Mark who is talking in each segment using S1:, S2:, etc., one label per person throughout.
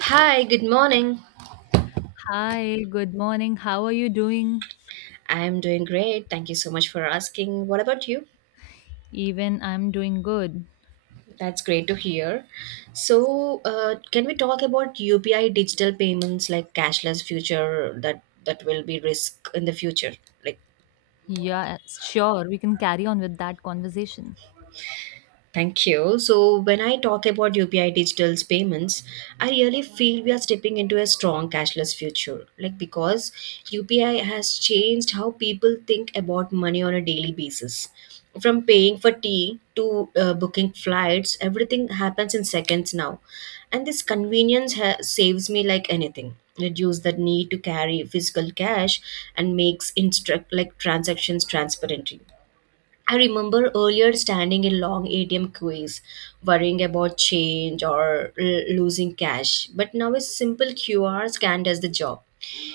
S1: Hi, good morning.
S2: Hi, good morning. How are you doing?
S1: I'm doing great. Thank you so much for asking. What about you?
S2: Even I'm doing good.
S1: That's great to hear. So, can we talk about UPI digital payments like cashless future that will be risk in the future? Like
S2: Yeah, sure. We can carry on with that conversation.
S1: thank you. So, when I talk about UPI digital's payments, I really feel we are stepping into a strong cashless future. Like, because UPI has changed how people think about money on a daily basis. From paying for tea to booking flights, everything happens in seconds now. And this convenience saves me like anything. Reduce the need to carry physical cash and makes instruct like transactions transparent. I remember earlier standing in long ATM queues, worrying about change or losing cash. But now a simple QR scan does the job.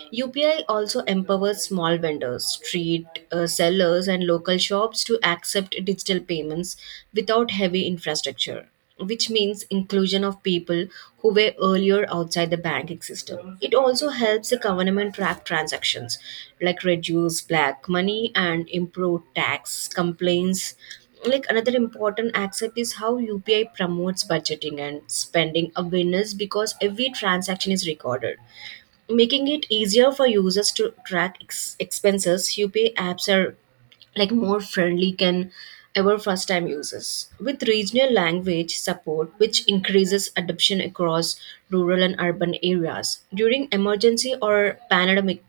S1: UPI also empowers small vendors, street sellers, and local shops to accept digital payments without heavy infrastructure, which means inclusion of people who were earlier outside the banking system. It also helps the government track transactions, like reduce black money and improve tax complaints. Like another important aspect is how UPI promotes budgeting and spending awareness because every transaction is recorded, making it easier for users to track expenses. Upay apps are like more friendly can ever first time users with regional language support, which increases adoption across rural and urban areas during emergency or pandemic.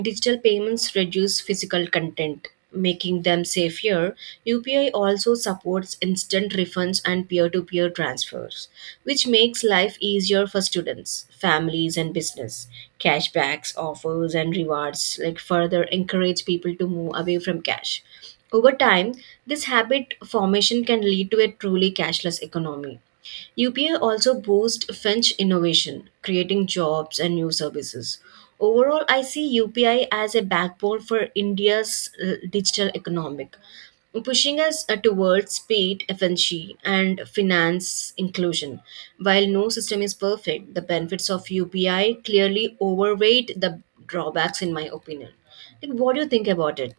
S1: Digital payments reduce physical content, making them safer. UPI also supports instant refunds and peer to peer transfers, which makes life easier for students, families, and business. Cashbacks, offers, and rewards like further encourage people to move away from cash. Over time, this habit formation can lead to a truly cashless economy. UPI also boosts Finch innovation, creating jobs and new services. Overall, I see UPI as a backbone for India's digital economic, pushing us towards speed, efficiency, and finance inclusion. While no system is perfect, the benefits of UPI clearly overweight the drawbacks, in my opinion. Like, what do you think about it?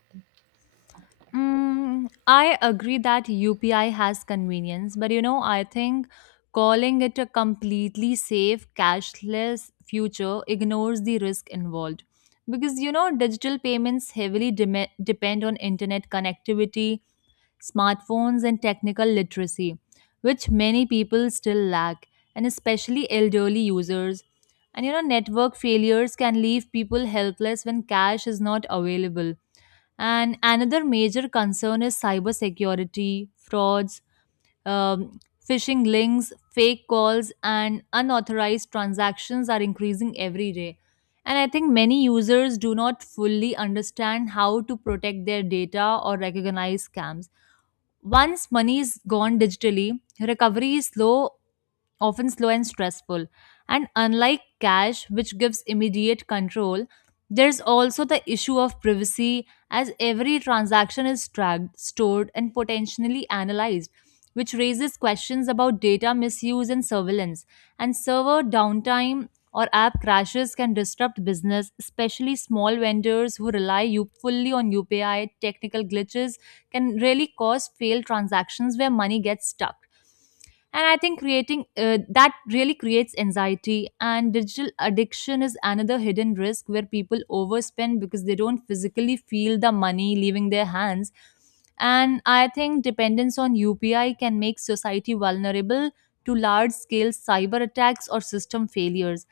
S2: Mm, I agree that UPI has convenience, but you know, I think calling it a completely safe, cashless future ignores the risk involved. Because you know, digital payments heavily depend on internet connectivity, smartphones, and technical literacy, which many people still lack, and especially elderly users. And you know, network failures can leave people helpless when cash is not available. And another major concern is cybersecurity, frauds, um, phishing links, fake calls, and unauthorized transactions are increasing every day. And I think many users do not fully understand how to protect their data or recognize scams. Once money is gone digitally, recovery is slow often slow and stressful. And unlike cash, which gives immediate control, there's also the issue of privacy, as every transaction is tracked, stored, and potentially analyzed, which raises questions about data misuse and surveillance. And server downtime or app crashes can disrupt business, especially small vendors who rely fully on UPI. Technical glitches can really cause failed transactions where money gets stuck, and I think creating that really creates anxiety. And digital addiction is another hidden risk where people overspend because they don't physically feel the money leaving their hands. And I think dependence on UPI can make society vulnerable to large scale cyber attacks or system failures,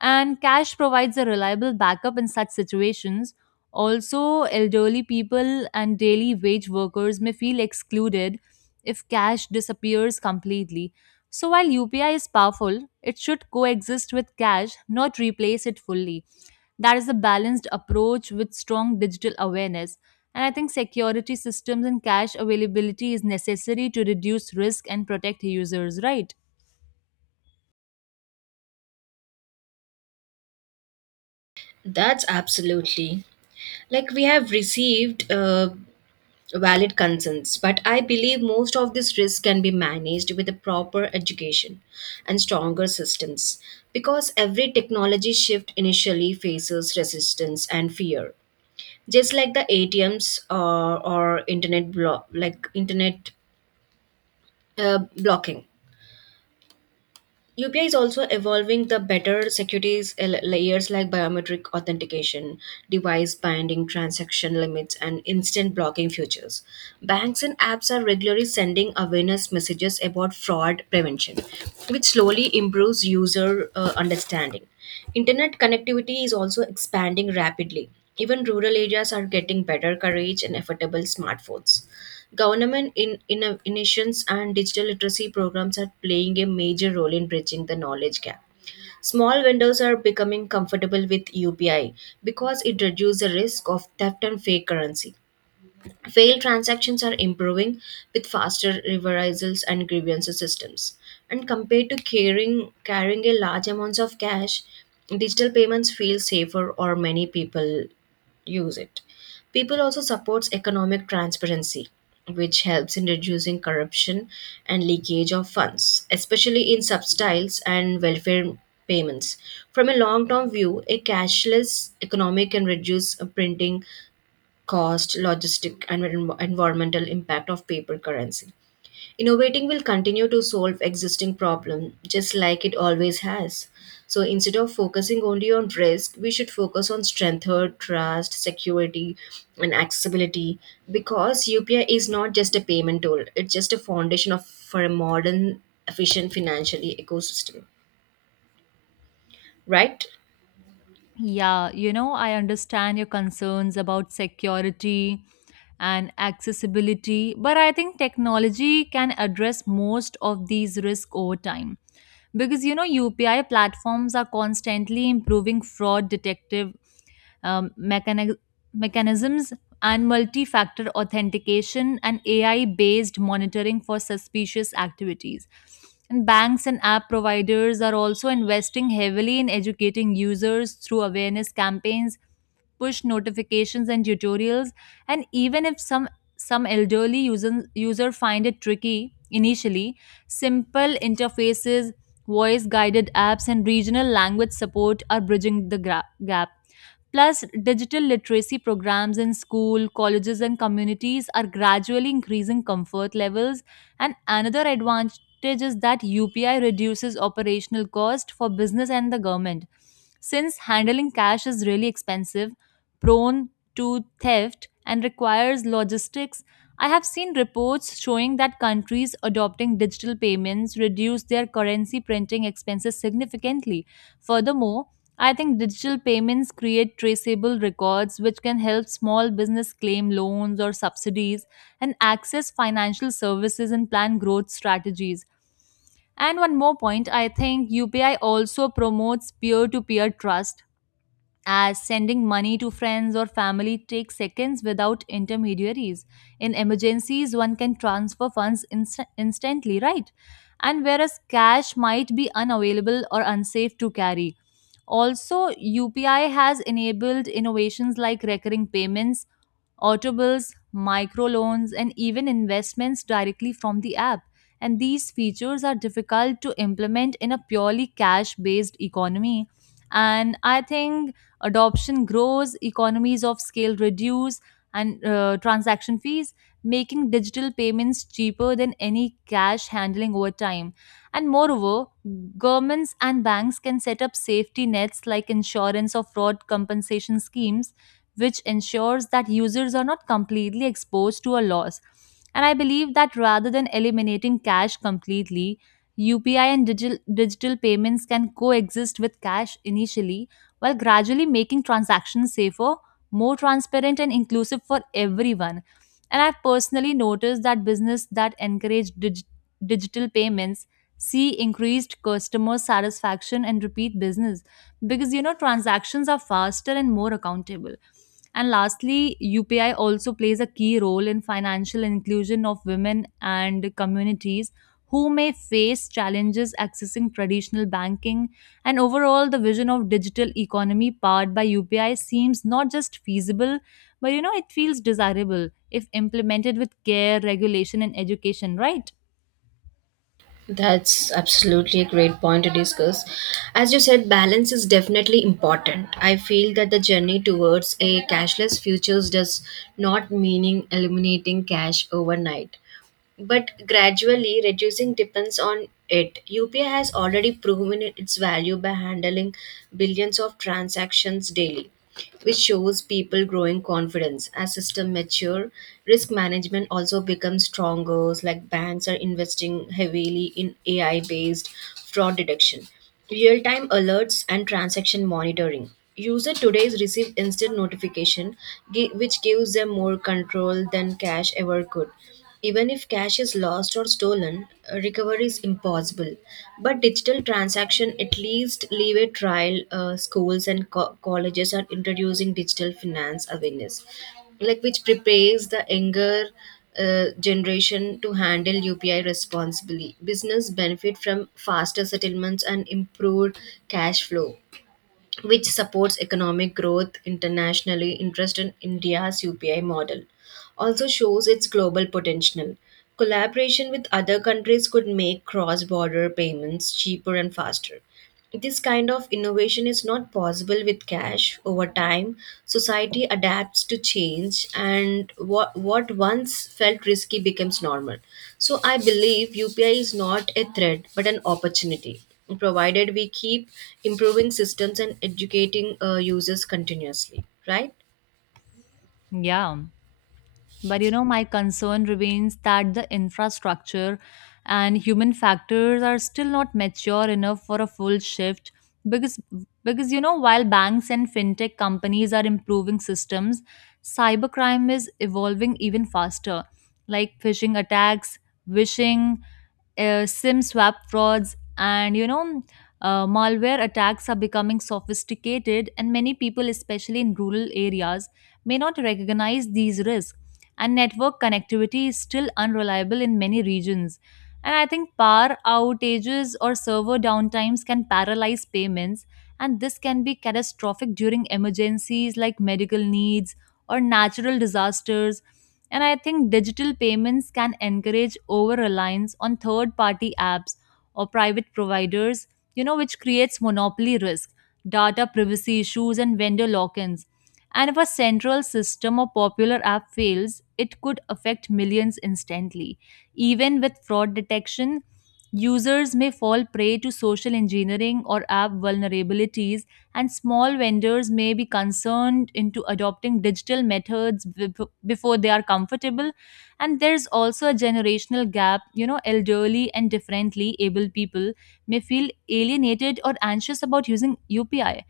S2: and cash provides a reliable backup in such situations. Also elderly people and daily wage workers may feel excluded if cash disappears completely. So while UPI is powerful, it should coexist with cash, not replace it fully. That is a balanced approach with strong digital awareness. And I think security systems and cash availability is necessary to reduce risk and protect users, right?
S1: That's absolutely, like, we have received valid concerns, but I believe most of these risks can be managed with a proper education and stronger systems because every technology shift initially faces resistance and fear. Just like the ATMs or internet block, like internet blocking. UPI is also evolving the better securities layers like biometric authentication, device binding transaction limits, and instant blocking features. Banks and apps are regularly sending awareness messages about fraud prevention, which slowly improves user understanding. Internet connectivity is also expanding rapidly. Even rural areas are getting better coverage and affordable smartphones. Government in innovations and digital literacy programs are playing a major role in bridging the knowledge gap. Small vendors are becoming comfortable with UPI because it reduces the risk of theft and fake currency. Failed transactions are improving with faster reversals and grievance systems. And compared to carrying a large amounts of cash, digital payments feel safer or many people use it. People also supports economic transparency, which helps in reducing corruption and leakage of funds, especially in subsidies and welfare payments. From a long-term view, a cashless economy can reduce printing cost, logistic, and environmental impact of paper currency. Innovating will continue to solve existing problems just like it always has. So instead of focusing only on risk, we should focus on strength, trust, security, and accessibility because UPI is not just a payment tool, it's just a foundation for a modern, efficient financially ecosystem, right?
S2: Yeah, you know, I understand your concerns about security and accessibility, but I think technology can address most of these risks over time. Because you know, UPI platforms are constantly improving fraud detective um, mechani- mechanisms, and multi factor authentication and AI based monitoring for suspicious activities. And banks and app providers are also investing heavily in educating users through awareness campaigns, push notifications, and tutorials. And even if some elderly user find it tricky initially, simple interfaces, voice guided apps, and regional language support are bridging the gap. Plus, digital literacy programs in school, colleges, and communities are gradually increasing comfort levels. And another advantage is that UPI reduces operational cost for business and the government. Since handling cash is really expensive, prone to theft, and requires logistics, I have seen reports showing that countries adopting digital payments reduce their currency printing expenses significantly. Furthermore, I think digital payments create traceable records which can help small business claim loans or subsidies and access financial services and plan growth strategies. And one more point, I think UPI also promotes peer to peer trust as sending money to friends or family takes seconds without intermediaries. In emergencies, one can transfer funds instantly, right? And whereas cash might be unavailable or unsafe to carry. Also, UPI has enabled innovations like recurring payments, auto microloans, and even investments directly from the app. And these features are difficult to implement in a purely cash based economy. And I think adoption grows, economies of scale reduce, and transaction fees, making digital payments cheaper than any cash handling over time. And moreover, governments and banks can set up safety nets like insurance or fraud compensation schemes, which ensures that users are not completely exposed to a loss. And I believe that rather than eliminating cash completely, UPI and digital payments can coexist with cash initially while gradually making transactions safer, more transparent, and inclusive for everyone. And I've personally noticed that business that encourage digital payments see increased customer satisfaction and repeat business, because you know transactions are faster and more accountable. And lastly, UPI also plays a key role in financial inclusion of women and communities who may face challenges accessing traditional banking. And overall, the vision of digital economy powered by UPI seems not just feasible, but you know it feels desirable if implemented with care, regulation, and education, right?
S1: That's absolutely a great point to discuss. As you said, balance is definitely important. I feel that the journey towards a cashless futures does not meaning eliminating cash overnight but gradually reducing depends on it. UPI has already proven its value by handling billions of transactions daily, which shows people growing confidence. As system mature, risk management also becomes stronger, like banks are investing heavily in AI-based fraud detection, real-time alerts and transaction monitoring. User today receive instant notification, which gives them more control than cash ever could. Even if cash is lost or stolen, recovery is impossible. But digital transaction at least leave a trial. Schools and colleges are introducing digital finance awareness, like which prepares the younger generation to handle UPI responsibly. Business benefit from faster settlements and improved cash flow, which supports economic growth internationally. Interest in India's UPI model also shows its global potential. Collaboration with other countries could make cross border payments cheaper and faster. This kind of innovation is not possible with cash. Over time, society adapts to change, and what once felt risky becomes normal. So, I believe UPI is not a threat but an opportunity provided we keep improving systems and educating users continuously, right?
S2: Yeah. But you know, my concern remains that the infrastructure and human factors are still not mature enough for a full shift, because you know while banks and fintech companies are improving systems, cybercrime is evolving even faster, like phishing attacks, vishing, SIM swap frauds, and you know, malware attacks are becoming sophisticated, and many people, especially in rural areas, may not recognize these risks. And network connectivity is still unreliable in many regions. And I think power outages or server downtimes can paralyze payments, and this can be catastrophic during emergencies like medical needs or natural disasters. And I think digital payments can encourage over reliance on third party apps or private providers, you know, which creates monopoly risk, data privacy issues, and vendor lock ins. And if a central system or popular app fails, it could affect millions instantly. Even with fraud detection, users may fall prey to social engineering or app vulnerabilities, and small vendors may be concerned into adopting digital methods before they are comfortable. And there's also a generational gap. You know, elderly and differently able people may feel alienated or anxious about using UPI,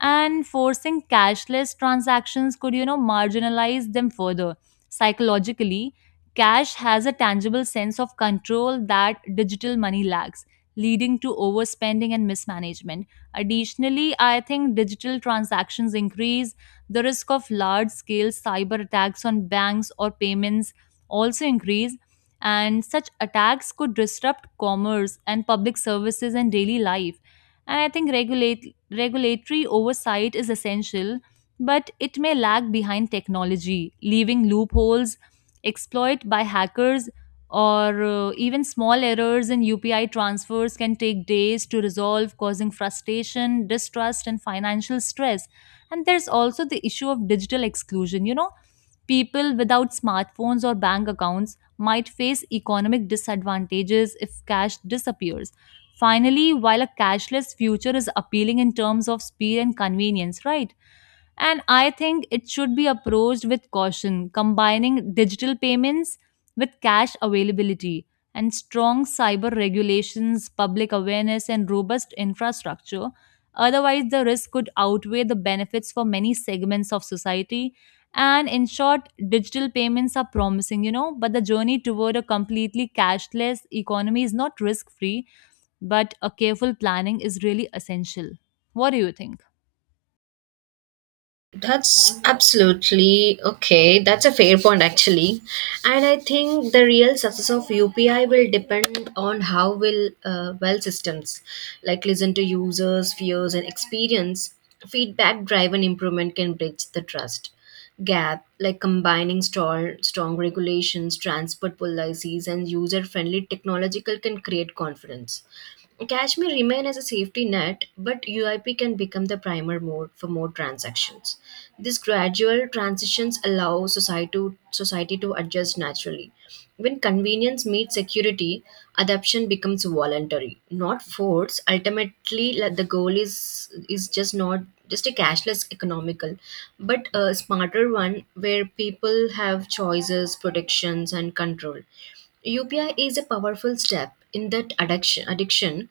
S2: and forcing cashless transactions could you know marginalize them further. Psychologically, cash has a tangible sense of control that digital money lacks, leading to overspending and mismanagement. Additionally, I think digital transactions increase the risk of large scale cyber attacks on banks or payments also increase, and such attacks could disrupt commerce and public services and daily life. And I think regulate regulatory oversight is essential, but it may lag behind technology, leaving loopholes exploited by hackers. Or even small errors in UPI transfers can take days to resolve, causing frustration, distrust, and financial stress. And there's also the issue of digital exclusion. You know, people without smartphones or bank accounts might face economic disadvantages if cash disappears. Finally, while a cashless future is appealing in terms of speed and convenience, right? And I think it should be approached with caution, combining digital payments with cash availability and strong cyber regulations, public awareness, and robust infrastructure. Otherwise, the risk could outweigh the benefits for many segments of society. And in short, digital payments are promising, you know, but the journey toward a completely cashless economy is not risk free, but a careful planning is really essential. What do you think?
S1: That's absolutely okay. That's a fair point, actually. And I think the real success of UPI will depend on how will well systems like listen to users' fears and experience. Feedback driven improvement can bridge the trust gap, like combining strong regulations, transport policies, and user friendly technological can create confidence. Cash may remain as a safety net, but UIP can become the primer mode for more transactions. This gradual transitions allow society to adjust naturally. When convenience meets security, adoption becomes voluntary, not forced. Ultimately, like, the goal is just not just a cashless economical, but a smarter one where people have choices, protections, and control. UPI is a powerful step in that addiction.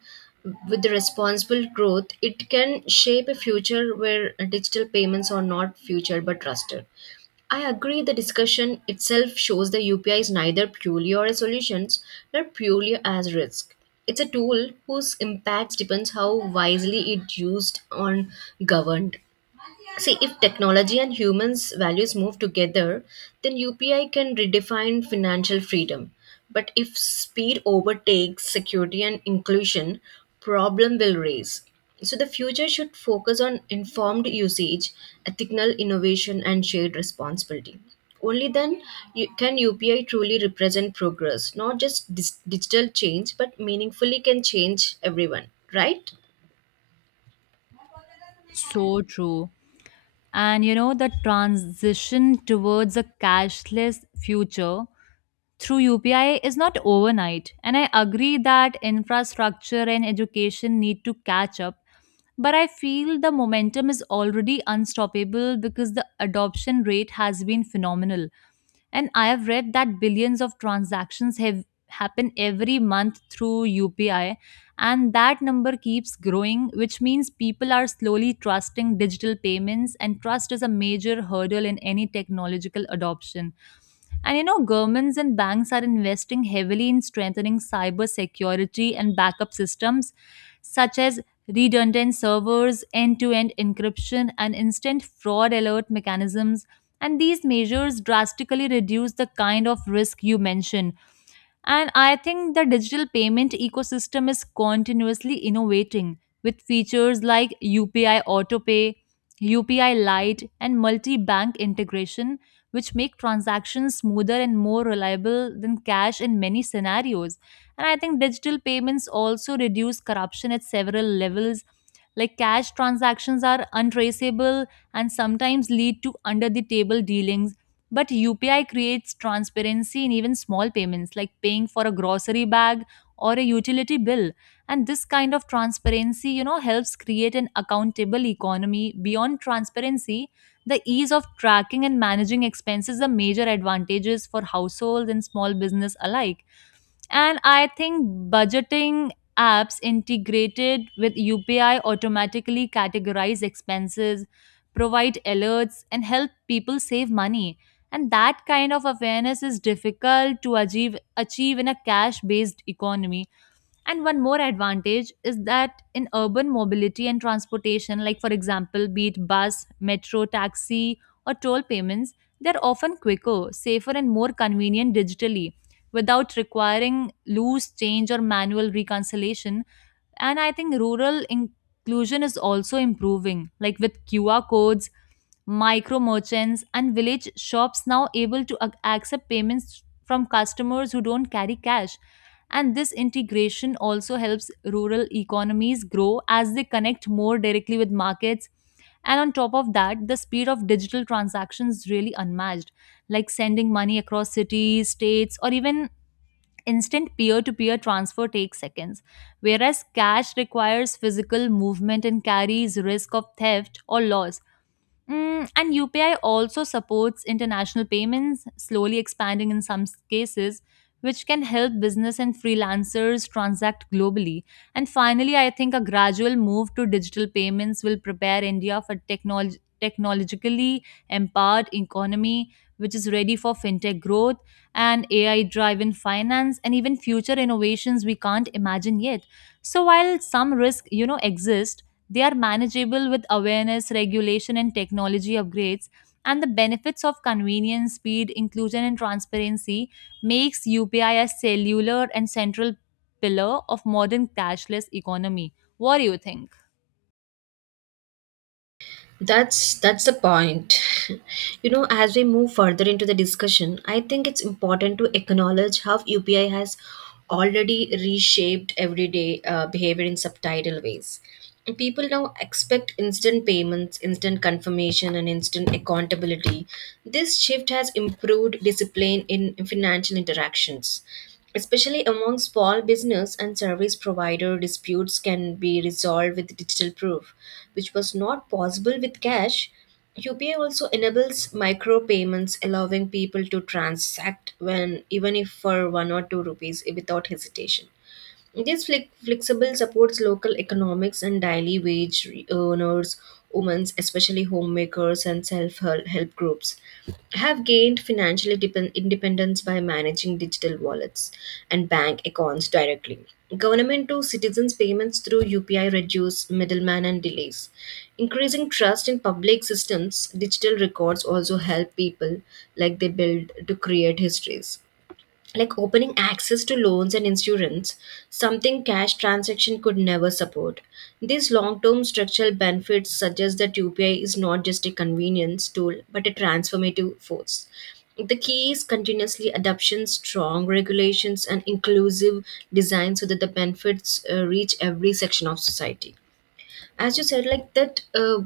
S1: With the responsible growth it can shape a future where digital payments are not future but trusted. I agree the discussion itself shows the UPI is neither purely or a solution nor purely as risk. It's a tool whose impact depends how wisely it used on governed. See, if technology and humans' values move together, then UPI can redefine financial freedom. But if speed overtakes security and inclusion, problem will raise. So the future should focus on informed usage, ethical innovation, and shared responsibility. Only then can UPI truly represent progress, not just digital change, but meaningfully can change everyone, right?
S2: So true. And you know, the transition towards a cashless future through UPI is not overnight. And I agree that infrastructure and education need to catch up. But I feel the momentum is already unstoppable because the adoption rate has been phenomenal. And I have read that billions of transactions have happen every month through UPI, and that number keeps growing, which means people are slowly trusting digital payments, and trust is a major hurdle in any technological adoption. And you know, governments and banks are investing heavily in strengthening cyber security and backup systems such as redundant servers, end to end encryption, and instant fraud alert mechanisms. And these measures drastically reduce the kind of risk you mention. And I think the digital payment ecosystem is continuously innovating with features like UPI AutoPay, UPI Lite, and multi bank integration, which make transactions smoother and more reliable than cash in many scenarios. And I think digital payments also reduce corruption at several levels, like cash transactions are untraceable and sometimes lead to under the table dealings. But UPI creates transparency in even small payments, like paying for a grocery bag or a utility bill. And this kind of transparency, you know, helps create an accountable economy. Beyond transparency, the ease of tracking and managing expenses are major advantages for households and small business alike. And I think budgeting apps integrated with UPI automatically categorize expenses, provide alerts, and help people save money. And that kind of awareness is difficult to achieve in a cash based economy. And one more advantage is that in urban mobility and transportation, like for example, be it bus, metro, taxi, or toll payments, they're often quicker, safer, and more convenient digitally without requiring loose change or manual reconciliation. And I think rural inclusion is also improving, like with QR codes, micro merchants and village shops now able to accept payments from customers who don't carry cash. And this integration also helps rural economies grow as they connect more directly with markets. And on top of that, the speed of digital transactions is really unmatched, like sending money across cities, states, or even instant peer-to-peer transfer takes seconds, whereas cash requires physical movement and carries risk of theft or loss. Mm, and UPI also supports international payments, slowly expanding in some cases, which can help business and freelancers transact globally. And finally, I think a gradual move to digital payments will prepare India for technologically empowered economy, which is ready for fintech growth and AI-driven finance and even future innovations we can't imagine yet. So while some risk, exist, they are manageable with awareness, regulation, and technology upgrades. And the benefits of convenience, speed, inclusion, and transparency makes UPI cellular and central pillar of modern cashless economy. What do you think?
S1: That's the point. You know, as we move further into the discussion, I think it's important to acknowledge how UPI has already reshaped everyday behavior in subtitle ways. People now expect instant payments, instant confirmation, and instant accountability. This shift has improved discipline in financial interactions. Especially among small business and service provider, disputes can be resolved with digital proof, which was not possible with cash. UPI also enables micropayments, allowing people to transact when even if for one or two rupees without hesitation. This flexible, supports local economics and daily wage earners, women, especially homemakers and self help groups, have gained financial independence by managing digital wallets and bank accounts directly. Government to citizens payments through UPI reduce middlemen and delays. Increasing trust in public systems, digital records also help people like they build to create histories, like opening access to loans and insurance, something cash transaction could never support. These long-term structural benefits suggest that UPI is not just a convenience tool but a transformative force. The key is continuously adoption, strong regulations, and inclusive design so that the benefits reach every section of society. As you said, like that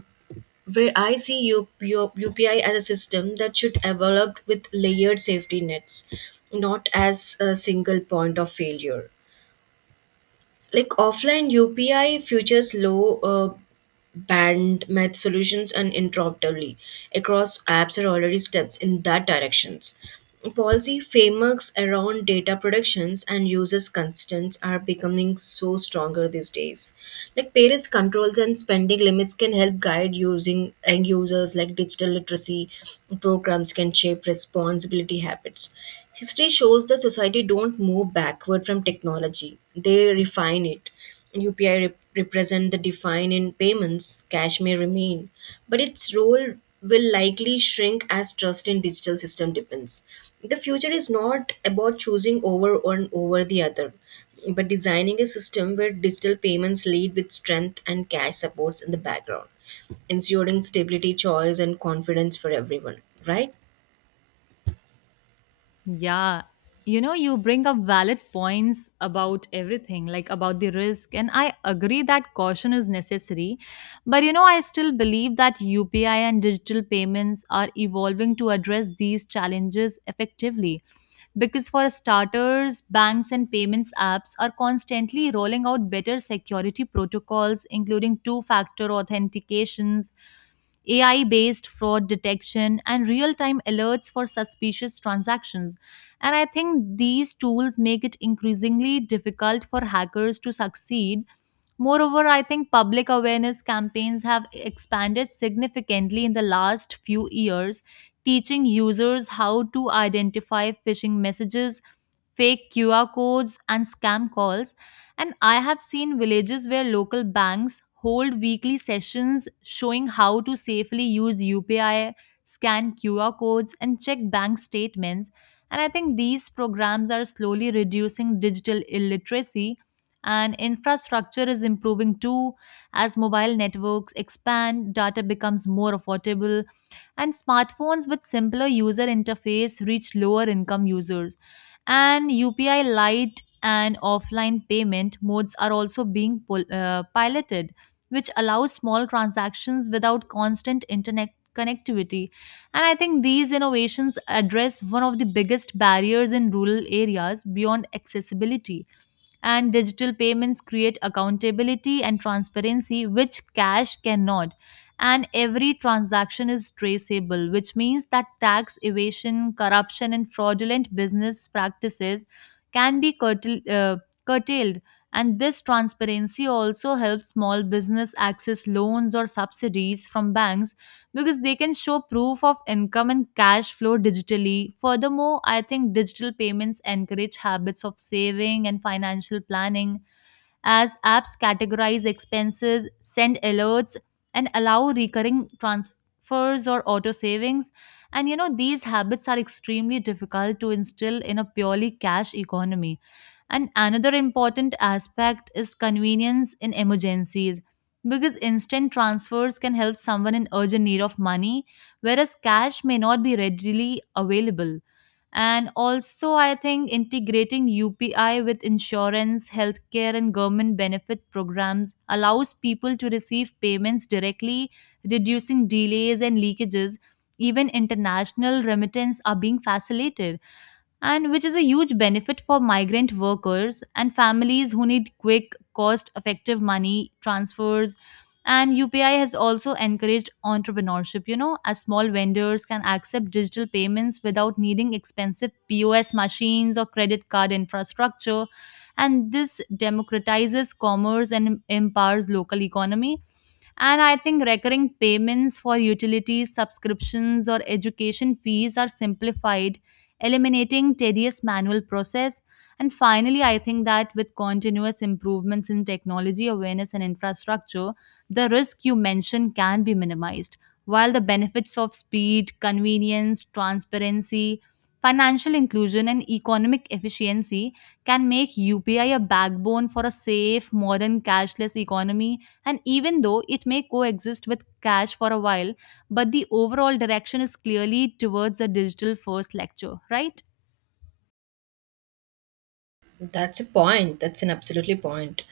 S1: where I see UPI as a system that should develop with layered safety nets, not as a single point of failure, like offline UPI features, low band math solutions and uninterruptibly across apps are already steps in that directions. Policy frameworks around data productions and users' constants are becoming so stronger these days. Like parents' controls and spending limits can help guide using end users, like digital literacy programs can shape responsibility habits. History shows that society don't move backward from technology. They refine it. UPI represent the decline in payments, cash may remain, but its role will likely shrink as trust in digital system depends. The future is not about choosing over one over the other, but designing a system where digital payments lead with strength and cash supports in the background, ensuring stability, choice, and confidence for everyone. Right?
S2: Yeah. You know, you bring up valid points about everything, like about the risk. And I agree that caution is necessary. But, you know, I still believe that UPI and digital payments are evolving to address these challenges effectively. Because, for starters, banks and payments apps are constantly rolling out better security protocols, including two factor authentications, AI based fraud detection, and real time alerts for suspicious transactions. And I think these tools make it increasingly difficult for hackers to succeed. Moreover, I think public awareness campaigns have expanded significantly in the last few years, teaching users how to identify phishing messages, fake QR codes, and scam calls. And I have seen villages where local banks hold weekly sessions showing how to safely use UPI, scan QR codes, and check bank statements. And I think these programs are slowly reducing digital illiteracy, and infrastructure is improving too. As mobile networks expand, data becomes more affordable, and smartphones with simpler user interface reach lower income users, and UPI Lite and offline payment modes are also being piloted, which allows small transactions without constant internet connectivity. And I think these innovations address one of the biggest barriers in rural areas beyond accessibility. And digital payments create accountability and transparency, which cash cannot, and every transaction is traceable, which means that tax evasion, corruption, and fraudulent business practices can be curtailed. And this transparency also helps small business access loans or subsidies from banks because they can show proof of income and cash flow digitally. Furthermore, I think digital payments encourage habits of saving and financial planning as apps categorize expenses, send alerts, and allow recurring transfers or auto savings. And you know, these habits are extremely difficult to instill in a purely cash economy. And another important aspect is convenience in emergencies because instant transfers can help someone in urgent need of money, whereas cash may not be readily available. And also, I think integrating UPI with insurance, healthcare, and government benefit programs allows people to receive payments directly, reducing delays and leakages. Even international remittance are being facilitated, and which is a huge benefit for migrant workers and families who need quick, cost effective money transfers. And UPI has also encouraged entrepreneurship, you know, as small vendors can accept digital payments without needing expensive POS machines or credit card infrastructure. And this democratizes commerce and empowers local economy, and I think recurring payments for utilities, subscriptions, or education fees are simplified, eliminating tedious manual process. And finally, I think that with continuous improvements in technology awareness and infrastructure, the risk you mentioned can be minimized, while the benefits of speed, convenience, transparency, financial inclusion, and economic efficiency can make UPI a backbone for a safe, modern, cashless economy. And even though it may coexist with cash for a while, but the overall direction is clearly towards a digital first lecture, right?
S1: That's a point. That's an absolutely point.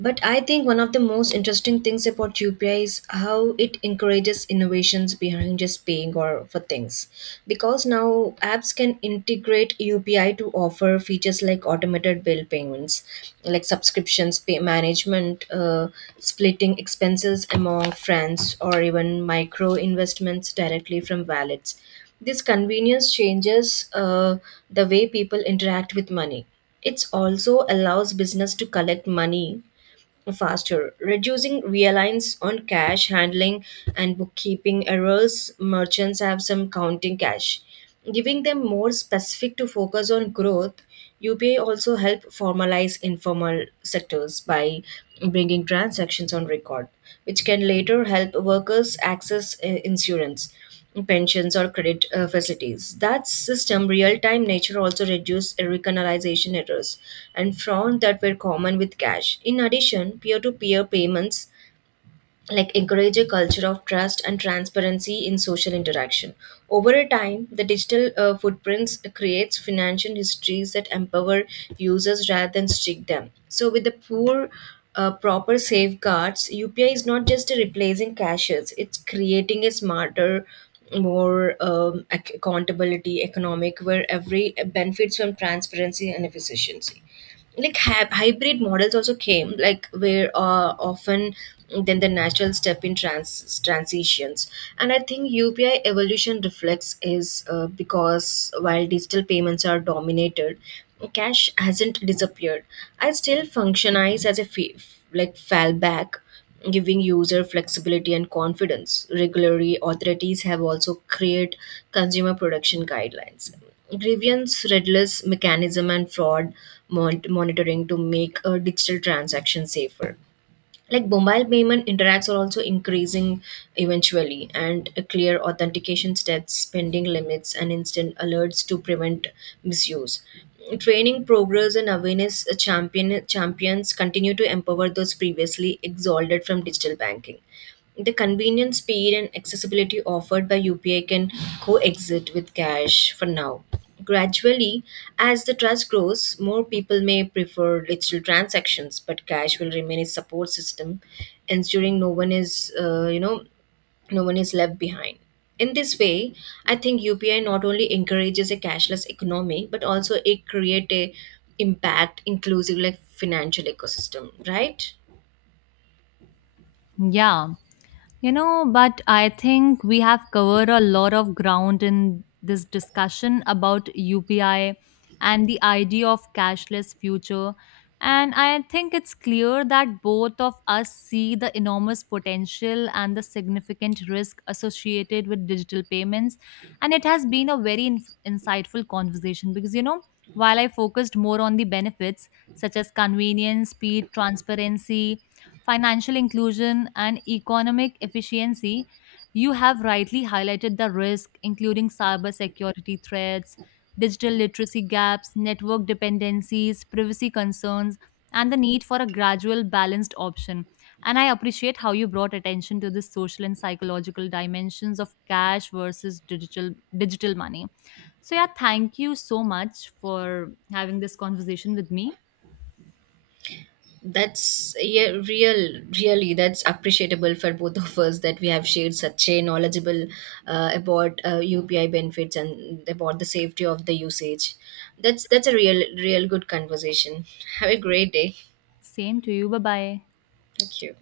S1: But I think one of the most interesting things about UPI is how it encourages innovations behind just paying or for things. Because now apps can integrate UPI to offer features like automated bill payments, like subscriptions, pay management, splitting expenses among friends, or even micro investments directly from wallets. This convenience changes the way people interact with money. It also allows business to collect money faster, reducing reliance on cash handling and bookkeeping errors. Merchants have some counting cash, giving them more specific to focus on growth. UPI also help formalize informal sectors by bringing transactions on record, which can later help workers access insurance pensions or credit facilities. That system real-time nature also reduced recognization errors and fraud that were common with cash. In addition, peer-to-peer payments like encourage a culture of trust and transparency in social interaction. Over a time the digital footprints creates financial histories that empower users rather than strict them. So with the poor proper safeguards, UPI is not just replacing cashes, it's creating a smarter, more accountability economic where every benefits from transparency and efficiency. Like hybrid models also came, like where often then the natural step in transitions. And I think UPI evolution reflects is because while digital payments are dominated, cash hasn't disappeared. I still functionize as a like fallback, giving user flexibility and confidence. Regulatory authorities have also created consumer protection guidelines, grievance redress mechanism, and fraud monitoring to make a digital transaction safer. Like mobile payment interacts are also increasing eventually, and a clear authentication steps, spending limits and instant alerts to prevent misuse. Training progress and awareness champions continue to empower those previously exalted from digital banking. The convenience, speed, and accessibility offered by UPI can coexist with cash for now. Gradually, as the trust grows, more people may prefer digital transactions, but cash will remain a support system, ensuring no one is, no one is left behind. In this way, I think UPI not only encourages a cashless economy, but also it create a impact inclusive like financial ecosystem, right?
S2: Yeah. You know, but I think we have covered a lot of ground in this discussion about UPI and the idea of cashless future. And I think it's clear that both of us see the enormous potential and the significant risk associated with digital payments. And it has been a very inf insightful conversation because, you know, while I focused more on the benefits such as convenience, speed, transparency, financial inclusion, and economic efficiency, you have rightly highlighted the risk, including cybersecurity threats, digital literacy gaps, network dependencies, privacy concerns, and the need for a gradual, balanced option. And I appreciate how you brought attention to the social and psychological dimensions of cash versus digital money. So yeah, thank you so much for having this conversation with me.
S1: That's really. That's appreciable for both of us that we have shared such a knowledgeable about UPI benefits and about the safety of the usage. That's a real good conversation. Have a great day.
S2: Same to you. Bye bye.
S1: Thank you.